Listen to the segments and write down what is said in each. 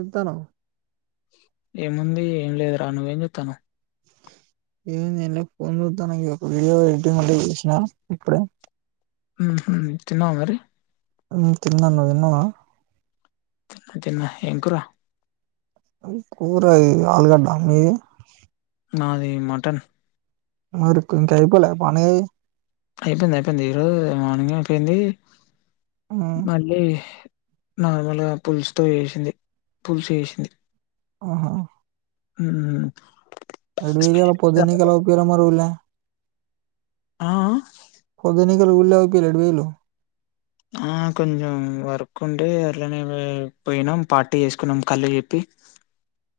ఎంతనో ఏముంది ఏం లేదు రా నువ్వేం చెత్తనవ్ ఇవి నేను ఫోన్ చూత్తన ఒక వీడియో ఎడిటింగ్ ఉంటే చెసినా ఇప్పుడే మ్ హు తిన్నావ మరి హు తిన్న నువ్ తిన్నవ తిన్న తిన్న ఏం కూర కూర ఇ ఆలుగడ్డ మీది నాది మటన్ మరక్కు ఇంకాఅయిపోలేద పండగ మీది అయిపోయింది అయిపోయింది ఈరోోజు మార్నింగ్ అయిపోయింది మ్మ్ మళ్ళీ నార్మల్గా పుల్సుతోో చెసింది పుల్సు చెసింది ఆహా మ్ ఇటుపోఇల్లు ఇయ్యాల పొద్దనికెళ్లి అవ్ పియలే మరి ఊళ్లే ఆ అ ఉల్లవుపియ్యాలే ఎటు పోఇల్లు ఆ కొంచెం వర్క్ ఉండే అట్లానే పో పోయినాం పార్టీ చేసుకున్నాం కళ్ళు చెప్పి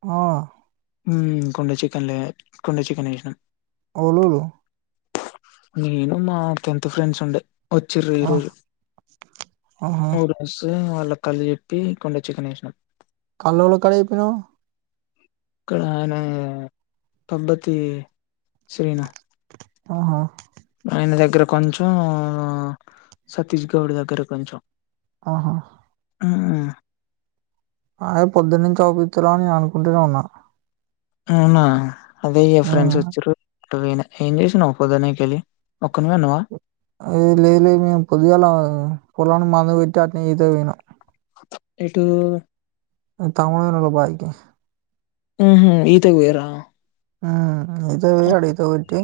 ఆ హు కుండ చికన్ లే కుండ చికన్ ఎషిణం ఎవలేవాలు నేను మా టెంన్త్ ఫ్రెండ్స్ ఉండే వచ్చిర్రు ఆ ఈరోజు ఆహా ఊరోస్సే వాల్ కళ్ళు చెప్పి కుండ చికెన్ ఎషిన్నాం కల్లేవల కడ చెప్పినవ్ ఇక్కడ ఆయన పబ్బతి శ్రీను ఆహా ఆయన దగ్గర కొంచెం సతీష్ గౌడ్ దగ్గర కొంచెం ఆహా మ్ ఆయే పొద్దనుంచి అవ్ పిత్తలేవని నిను అనుకుంటనే ఉన్నా అవునా అదే ఇగ మ్మ్ ఫ్రెండ్స్ వచ్చిర్రు ఒకవేళ ఏం చేసినవ్ పొద్దునకేలి ఏలేద్ లేద్ మేము పొద్దుగాల పోలానికి మందు కోట్ ట్టట్నే ఇతకిపోయిన ఏటూ నా తమ్మునోళ్ల బాయికి ఊహు ఈతకుపోయిరా ఆఆ ఇతకి పోయి అడిగీతే [unintelligible] టీ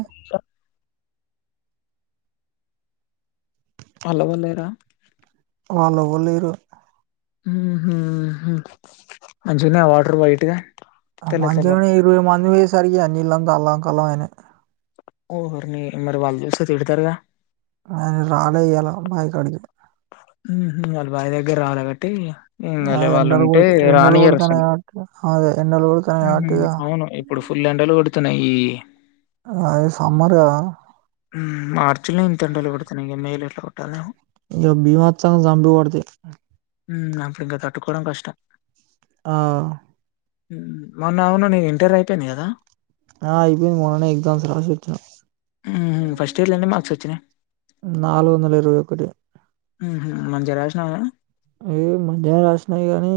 వాల్ ఎవ్వలేరా వాల్ ఎవ్వర్ లేరు ఊహు హు మంచిగున్నాయ వాటర్ వైట్ గా ఆ మంచంని ఇరవై మంది బోయి సరి జేయాలి. నీళ్లంత అల్లం కొల్లం అయినయి ఓహోర్నీ మరి వాళ్ళు చూస్తే తిడతరుగా ఆయన రాలే ఇయ్యాల బాయ్ కాడ్కి ఊహు వాళ్ళు బాయ్ దగ్గర రాలే కాబట్టి ఇగ మేమ్ ఆ వెళ్లేవాళ్లు ఎండలు ఉంటే కొడు ఎండలు రానీయ్యరు కొడుతున్నాయి అసలు కాబట్టి అదే ఎండలు కొడుతున్నాయి ఉహు కాబట్టి ఇగ అవును ఇప్పుడు ఫుల్ ఎండలు కొడు త్తన్నయ్. అదే సమ్మర్ కదా తని ఇగ మేలో ఎట్లా కొట్టాలనేమో ఇంగ బీభత్సంగా సంపి పెడుతయి ఊ అప్పుడు ఇంక తట్టుకోవడం కష్టం ఆ హు మొన్న అవును నీ ఇంటర్ అయిపోయింది కదా ఆ అయిపోయింది మొన్ననే ఎగ్జామ్స్ రాసొచ్చా ఊహు ఫస్ట్ ఇయర్లో ఎన్ని మార్క్స్ వచ్ చ్చినయ్ నాలుగు వందల ఇరవై ఒకటి హుహు. మంచిగా రాసినావా? ఏం మంచిగా రాసిన గాని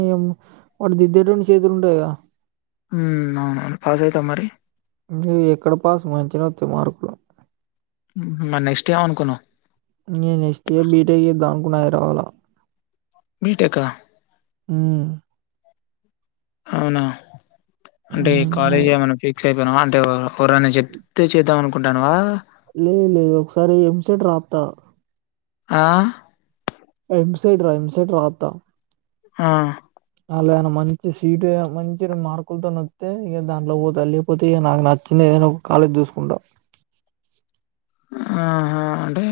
వాడు దిద్దెటోనికి చేతులుంటాయిగా ఊ అవునవును పాస్ అయితావా మరి నీ ఎక్కడ పాస్ మంచిగనోత్తయ్ మార్కులు ఉహూ మరి నెక్స్ట్ ఏమనుకున్నవ్ ముందయి రావాలా బీటెక్క అవునా అంటే హ్మ్. కాలేజ్ ఏమైనా ఫిక్స్ అయి వినమంటే ఓర్ ఓరన్న చెప్తే చేద్దాం అనుకుంటన్నావా లేదు లేదు ఒకసారి ఎంసెట్ రాత్త ఆ ఎంసెట్ రా ఎంసెట్ రాత్త. ఆ అళ ఏమన్నా మంచి సీటు మంచి మార్కులు తొని వత్తే ఇక దాని లొనికిపోతా లేకపోతే నాకు నచ్చిన ఏదన్నా కాలేజ్ చూసుకుంటా ఆహ‌ అంటే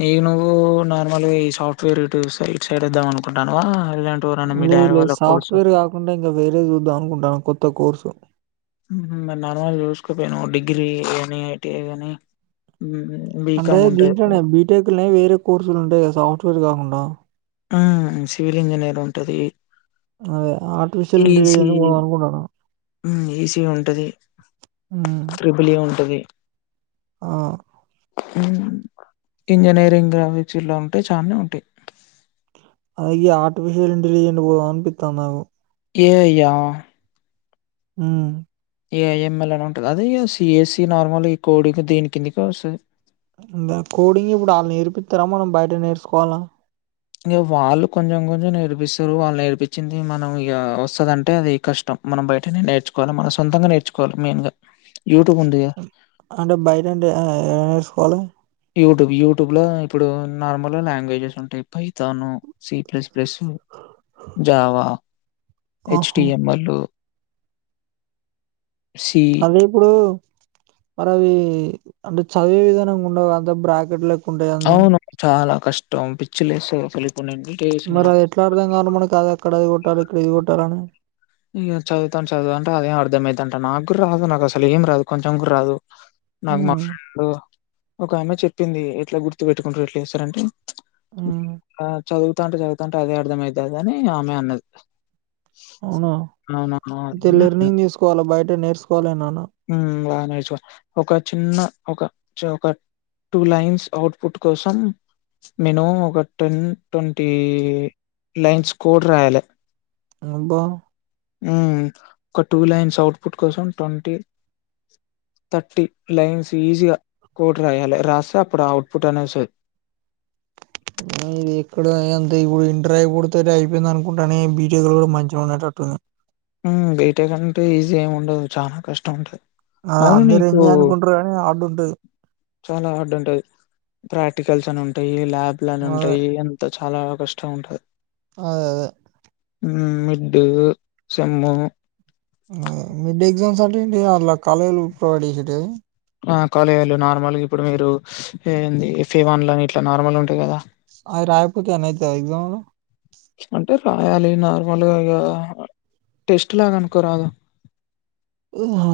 నీ నువ్వు నార్మల్గా ఈ సాఫ్ట్వేర్ రూటు ఇటు సైడ్ వద్దాం అనుకుంటున్నావా లేదు లేదు సాఫ్ట్వేర్ కాకుండా ఇంకా వేరే చూద్దాం అనుకుంటాన కొత్త త్త కోర్స్ ఉహు మరి నార్మల్ గా చూసుకోపోయినవా డిగ్రీ కానీ ఐటిఐ కాని అంటే దీంట్లోనే బీటెక్ నే వేరే కోర్సులు ఉంటాయి కదా సార్ స్టూ [unintelligible] రి కాకుండా ఆ సివిల్ ఇంజనీర్ ఉంటది అదే ఆర్టిఫిషియల్ ఈసీ ఇంటెలిజెంట్ పోదాం అనుకుంటాన్న. ఈసీ ఉంటది హ్మ్. ట్రిబలి ఉంటది ఆ ఇంజినీరింగ్ లో మ [unintelligible] ఉంటే చానే ఉంటాయి అయ్యా ఆర్టిఫిషిల్ ఇంటెలిజెంట్ పోదామని అనిపిత్తాన్నది ఏ అయ్యా హ్మ్ ఏఐఎంఎల్ అని ఉంటాది ఇగ సిఎసి అదే నార్మల్ ఈ కోడింగ్ దీని కిందకే వస్తాది నా కోడింగ్ ఇప్పుడు వాళ్ళు నేర్పిత్తారా మనం బయట నేర్చుకోవాలా ఇంక వాళ్ళు కొంచెం కొంచెం నేర్పిస్తారు వాళ్ళు నేర్పించింది మనం ఇగ వస్తదంటే అది కష్టం మనం బయటనేే నేర్చుకోవాలి మనం సొంతంగా నేర్చుకోవాలి మెయిన్ గా యూట్యూబ్ ఉందిగా అంటే బయట అంటే ఫాలో యూట్యూబ్ యూట్యూబ్ లో ఇప్పుడు నార్మల్గా లాంగ్వేజెస్ ఉంటాయి పైతాను సి ప్లస్ ప్లాస్ జావా ఆహా! హెచ్టిఎంఎల్ సి అదే ఇప్పుడు మరి అవి అంటే చదివే విధానంగా ఉండవు అంత బ్రాకెట్లు అవును చాలా కష్టం పిచ్చిలేస్తది అసలు ఇప్పుడు నేను బీటెక్ చేసిన మరి అది నాకు ఎట్లా అర్థం కాల మనకు అదార్ ఇక్కడ ఇది కొట్టాలి ఇక్కడ ఇది కొట్టాలని ఇగ చదువుతాను చదువుఅంటే అదేం అర్థం అయితాంటాది నాక్కూడ రాదు నాకు అసలు ఏం రాదు కొంచెం కూడ రాదు నాకు మా హ్మ్. ఫ్రెండ్ ఒక ఆమె చెప్పి చెప్పింది ఎట్లా గుర్తు పెట్టుకుంటారు ఎట్లా చేస్తారంటే హ్మ్. ఆ చదువుతాంటే చదువుతాంటే అదే అర్ధం అయితాదని ఆమె అన్నది అవున మ్ అవునవును. అంటే అని అన్నా. లిర్నింగ్ తీసుకోవాల బయట నేర్చుకోలే నిను హ్మ్. బాగా ఒక చిన్న ఒక ఒక టూ లైన్స్ అఔట్పుట్ కోసం మినిమం ఒక టెన్ ట్వంటీ లైన్స్ కోడ్ రాయాలి అబ్బా ఉమ్ ఒక టూ లైన్స్ ఔట్పుట్ కోసం ట్వంటీ థర్టీ లైన్స్ ఈజీగా కోడ్ రాయాలే రాస్తే అప్పుడు ఔట్పుట్ అనేస్తుద్ ఇది ఎక్కడ అంత ఇప్పుడు ఇంటర్ ఐపోడు అయిపోయింది అనుకుంటానే బీటెక్లో గుడా మంచిగా ఉండేటట్టుంది ఉమ్ బీటెకంటే ఈజీ ఏమ్ ఉండదు చాలా కష్టం ఉంటది ఆ! ఔను అందరూ నీకు ఎంజాయ్ అనుకుంటారు కానీ హార్డ్ ఉంటది. చాలా హార్డ్ ఉంటది ప్రాక్టికల్స్ ఉంటాయి ల్యాబ్లని అదే. ఉంటాయి అంత చాలా కష్టం ఉంటది అదేదే ఉమ్ మిడ్డు సేమ్ము హ మిడ్డే ఎగ్జామ్స్ అంటెంటియి అల్ల కాలేజోల్లు ప్రోవైడ్ జేషేటివ ఆ కాలేళ్ళు నార్మల్గా ఇప్పుడు మీరు ఏంది ఎఫ్ఏ వన్లని ఇట్ల నార్మల్ ఉంటాయి గదా అయి రాయకపోతే ఏమన్న ఇతద ఎగ్జంలు అంటే రాయాలి నార్మల్గా ఇగ టేస్ట్ లాగ అనుకోరాదు ఉహా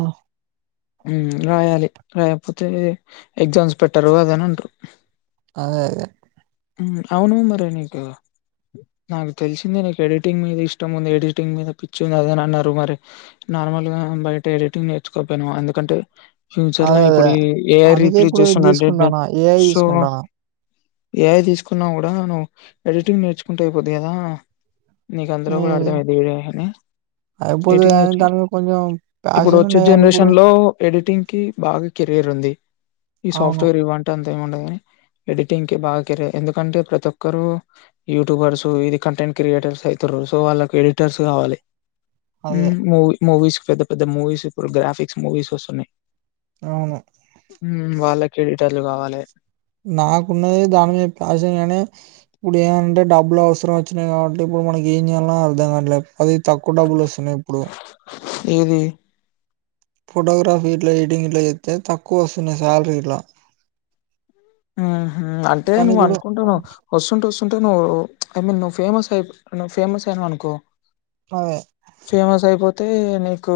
ఉమ్ రాయాలి రాయకపోతే ఎగ్జామ్స్ పెట్టరు అదని అంటారు అదేదే ఉమ్ ఔను మరె నీకు నాకు తెలిసింది నీకు ఎడిటింగ్ మీద ఇష్టం ఉంది ఎడిటింగ్ మీద పిచ్చి ఉందిదని అన్నరు మరి నార్మల్ గా బయట ఎడిటింగ్ నేర్చుకోపేనవ్ ఎందుకంటే ఫ్యూచర్ల అదే అదే ఇప్పుడు ఏర్ అందుకే రిప్లేస్ ఇప్పుడు ఇది చేస్తు అ తీసుకుంటానా ఏఐ సో తీసుకుంటానా ఏఐ తీస్కున్నా గుడా నువ్ ఎడిటింగ్ నేర్చుకుంటె ద్దిగదా నీకందులో నీ గుడా అర్దమైద్ది ఎఐ అనీ ఏటి అయిపోతది కానీ నేర్చుకో దాని మీద కొంచెం ఇప్పుడు ప్యాషన్ ఒచ్చే ఉన్నాయి కానీ ఇప్పుడు జనరేషన్ లో ఎడిటి టింగ్ కి బాగ కెరీర్ ఉంది ఈ అవును సాఫ్ట్వేర్ ఇవ్వంటె అం తేమ్డదుగని ఎడిటింగ్ కి బాగా కరెర్ ఎందుకంటే ప్రతి ఒక్కరు యూట్యూబర్స్ ఇది కంటెంట్ క్రియేటర్స్ ఐతురు సో వాళ్ళక్ ఎడిటర్స్ కావాలే ఉ అదే మూవ్ మూవీస్ పెద్ద పెద్ద మూవీస్ ఇప్పుడు గ్రాఫిక్స్ మూవీస్ ఒస్తున్నాయి ఔను ఉమ్ వాళ్ళకెడిటర్లు గవాలె నాకున్నది దాని మీద ప్యాషన్ గనీ ఇప్పుడు ఏమంటే డబ్బులు ఔస్రం ఒచ్చినాయి గాబట్టి ఇప్పుడు మనకి ఏం జేయల్నో అర్ధం కాట్లే అది తక్కువ్ డబ్బులు ఒస్తున్నాయ్ ఇప్పుడు ఏది పోటోగ్రాఫీట్ల ఎడిటింగ్ గిట్ల జేత్తె తక్కుఒస్తున్నాయ్ సాలరిట్ల ఊహు అంటే నువ్వు అన్కుంటానవ్ ఒస్తుంట ఒస్తు ంటే నువ్వు ఐ మీన్ నువ్వు ఫేమస్ అయి్ ఫేమస్ అయినవనుకో అదే ఫేమసయిపోత్ తే నీకూ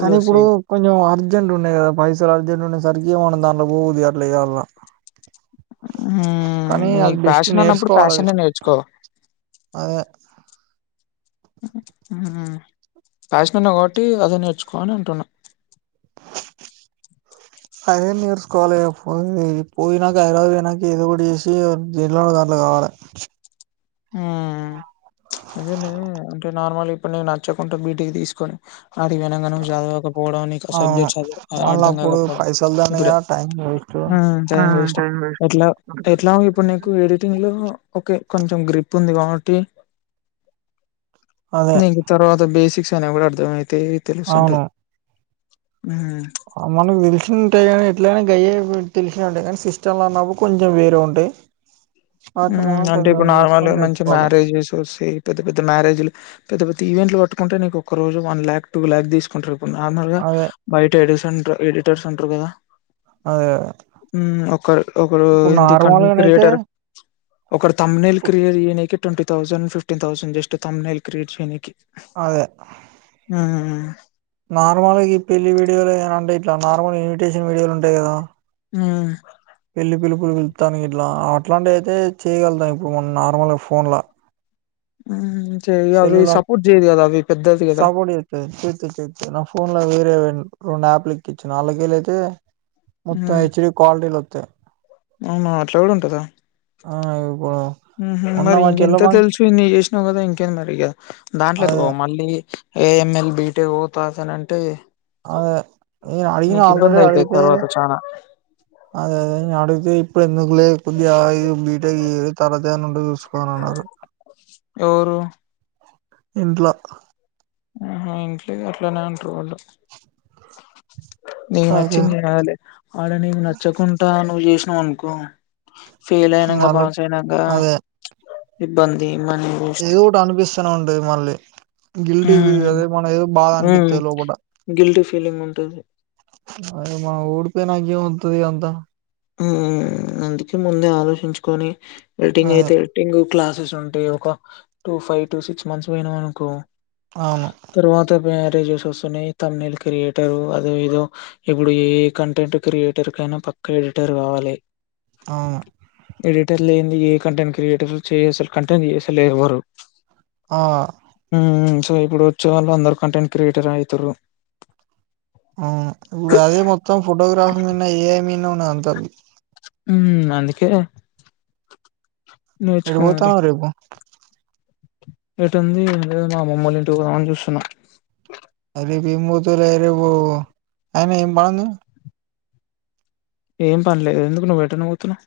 కానీ ఇప్పుడు కొంచెం అర్జెంట్ ఉన్నాయ్ గదా పైసలు అర్జెంట్ ఉండే సరికి ఇ్య మనందాంలో పోవదుళయలా మ్ నీక్ బెస్ట్ ఫ్యాషన్ అన్నప్పుడు నేర్చుకోవాలి అది ఫ్యాషనే నేర్చుకో అదే ఫ్యాష్నన్నవ్ కాబట్టి అదే నేర్చుకోని అంటున్నా అదే నేర్సుకోవాలి పో పోయినాక హైద్రవాద్ పోయినంక ఏదో కటి చేసి జలో దాంట్లో కావాలి ఉమ్ అదేలే అంటే నార్మల్ ఇప్పుడు నేను నచ్చకుండా బీటిక్ తీసుకొని ఆడిక్ వెనంగా ను చదవకపోవడం నీకు అవును సబ్జెక్ట్స్ మళ్ళీ అర్థం అప్పుడు కాకపోవడం పైసలు ఇప్పుడే దండగా టైం వేస్ట్ టైం వేస్ట్ ఎట్లా ఎట్లా ఇప్పుడు నీకు ఎడిటింగ్లో ఒకే గ్రిప్ ఉంది కాబట్టి అదే నీక్ తర్వాత బేస్ శిక్షణ కూడా అర్ధమయి ఏ తెలుస్ అంటయ్ ఆ మనకు తెలిసి యి గనీ ఎట్లయిన గయే ఉ తెలిసిన ఉంటాయి గన్ సిస్టమ్ లో ఉన్నప్పుడు కొంచెం వేరే ఉంటాయి వాటిని మనం మ్ అంటే కొంచెం ఇప్పుడు నార్మల్గా చూసుకొని మంచి నేర్చుకోవాలి మ్యారేజెస్ ఒస్తాయి పెద్ద పెద్ద మ్యారేజీలు పెద్ద పెద్ద ఈవెంట్లు వట్టుకుంటే నీకు ఒక్కరోజు వన్ లాక్ టు లాక్ తీసుకుంటార్ నార్మల్గ అదే అదే బయట ఏడిసన్ ఎడిట్ టర్స్ ఉంటర్ గద అదే మ్ ఒకరు ఒకరు ఇప్పుడు ఏంది కంటెంట్ నార్మల్గానయితే క్రియేటర్ ఒకడ్ తమ్ నెల్ క్రియేట్ చెయ్యనికి twenty thousand fifteen thousand just thumbnail create చేయనికి అదె మ్ నార్మల్గా ఈ పెళ్లి వీడియోలు అంటే ఇట్ల నార్మల్ ఇన్విటేషన్ వీడియోల్ ఉంటాయ్ గదా మ్ పెళ్లి పిలుపులు పిళ్తానికి ఇట్లా అట్లాంటియ్ అయితే చేయగలుగుతాం ఇప్పుడు మన నార్మల్గా ఫోన్లా మ్ సెల్ లా గదా! సపోర్ట్ చెత్తది చెత్తది చెత్తది నా పోన్ ల వేరే రెండు యాపిల్కెచ్చిన అల్లా కెళ్ళి అయితే మొత్తం హ్మ్. హెచ్డీ క్వాలిటీ లో త్త అవునా అట్లా గుడ ఉంటదా ఆ ఇప్పుడు మ్ హ్ మొన్న మరి మా చెల్ల ఇంకెంత ఫంక్షన్ తెలుసు ఇన్ని చేసినావ్ కదా ఇంకేంది మరి ఇగ దాంట్లోకి అదే పో మళ్ళీ ఏఎంఎల్ బిట్టేక్ పోతా అంటే అదే ఇ అడిగిన ఆల్రెడి ఇబ్బందయితది అడిగితే తర్వాత చానా. అదే అదే నేను అడుగుతే ఇప్పుడు ఎందుక్లే కొద్దిగా ఆగి బీటెక్ చేయి తర్వాత ఏమన్నా ఉంటే చూసుకో అని అన్నారు ఎవరూ ఇంట్లొ ఆహా ఇంట్లిగ అట్లనే అంటారు వాళ్ళు నీకు అదే నచ్చింది తినాలె ఆడ నీకు నచ్చకుంట నువ్వు చేస్ అన్కో ఫెయిల్ అయినంక వాళ్ళ పాస్ అయినంక అదే ఇబ్బంది. మనీ వేస్ట్ ఏదో ఒకటి అనిపిస్తనే ఉంటడి మళ్ళీ గిల్టీవి హ్మ్ అదే మన ఏదో బాగా హ్మ్ అనిపిత్తది లోపట గిల్టీ ఫీలింగ్ ఉంటుంది. అదే మా ఊడిపో నాకేం వత్తది అంతా ఆ అందుకే ముందే ఆలోచించుకొని ఎడిటింగ్ అదే అయితే ఎడిటింగ్ క్లాసెస్ ఉంటే ఒక two five two six months పోయినవనుకో అవును తర్వాత పే చేసి వస్తున్నయి తన్నిల్ క్రియేటరూ అదో ఏదో ఇప్పుడు ఏ కంటెంట్ క్రియేటర్కైనా పక్క ఎ టర్ కావాలె. ఆ ఎడిటర్ లేంది ఏ కంటెంట్ క్రియేటర్ చేయ అసల్ కంటెంట్ చేస్తలేరు ఎవ్వరు ఆ మ్ సో ఇప్పుడు ఉత్సవాల్లో అందరు కంటెంట్ క్రియేటర్ అయితుంరు అవును ఇప్పుడు అదే తల్లి మ్ అందుకే ఎటు పోతాన్నవ్ రేపు ఏటుంది ఏం లేదు. మా అమ్మమ్మ వాళ్ళ ఇంటికి పోదాం అని చూస్తున్నా. ఆ రేపు ఏం పోతవ్ లే రేపు అయినా ఏం పనుంది. ఏం పనిలేదు ఎందుకు నువ్వు ఎట్టనపోతున్నవ్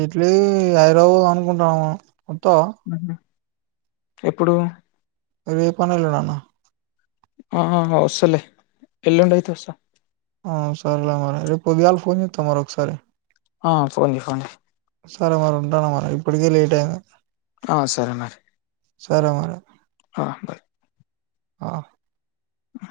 ఎట్లేదు ఇగ హైదరబాద్ పోదాం అనుకుంటున్నాము. అత్తవా ఎప్పుడూ రేప్ అన్న ఎల్లుడన్న ఆ వస్తలే ఎల్లుండయితే వస్త ఆ సర్లే మరి రేప్ పొద్దుగాల ఫోన్ చేత్తవ మరి ఒకసారి ఆ ఫోన్జెయి ఫోన్జెయి సరే మరి ఉంటాన్న మరి ఇప్పటికే లేట్ అయింది. ఆ సరే మరి సరే మరి ఆ బాయ్ ఆ ఆ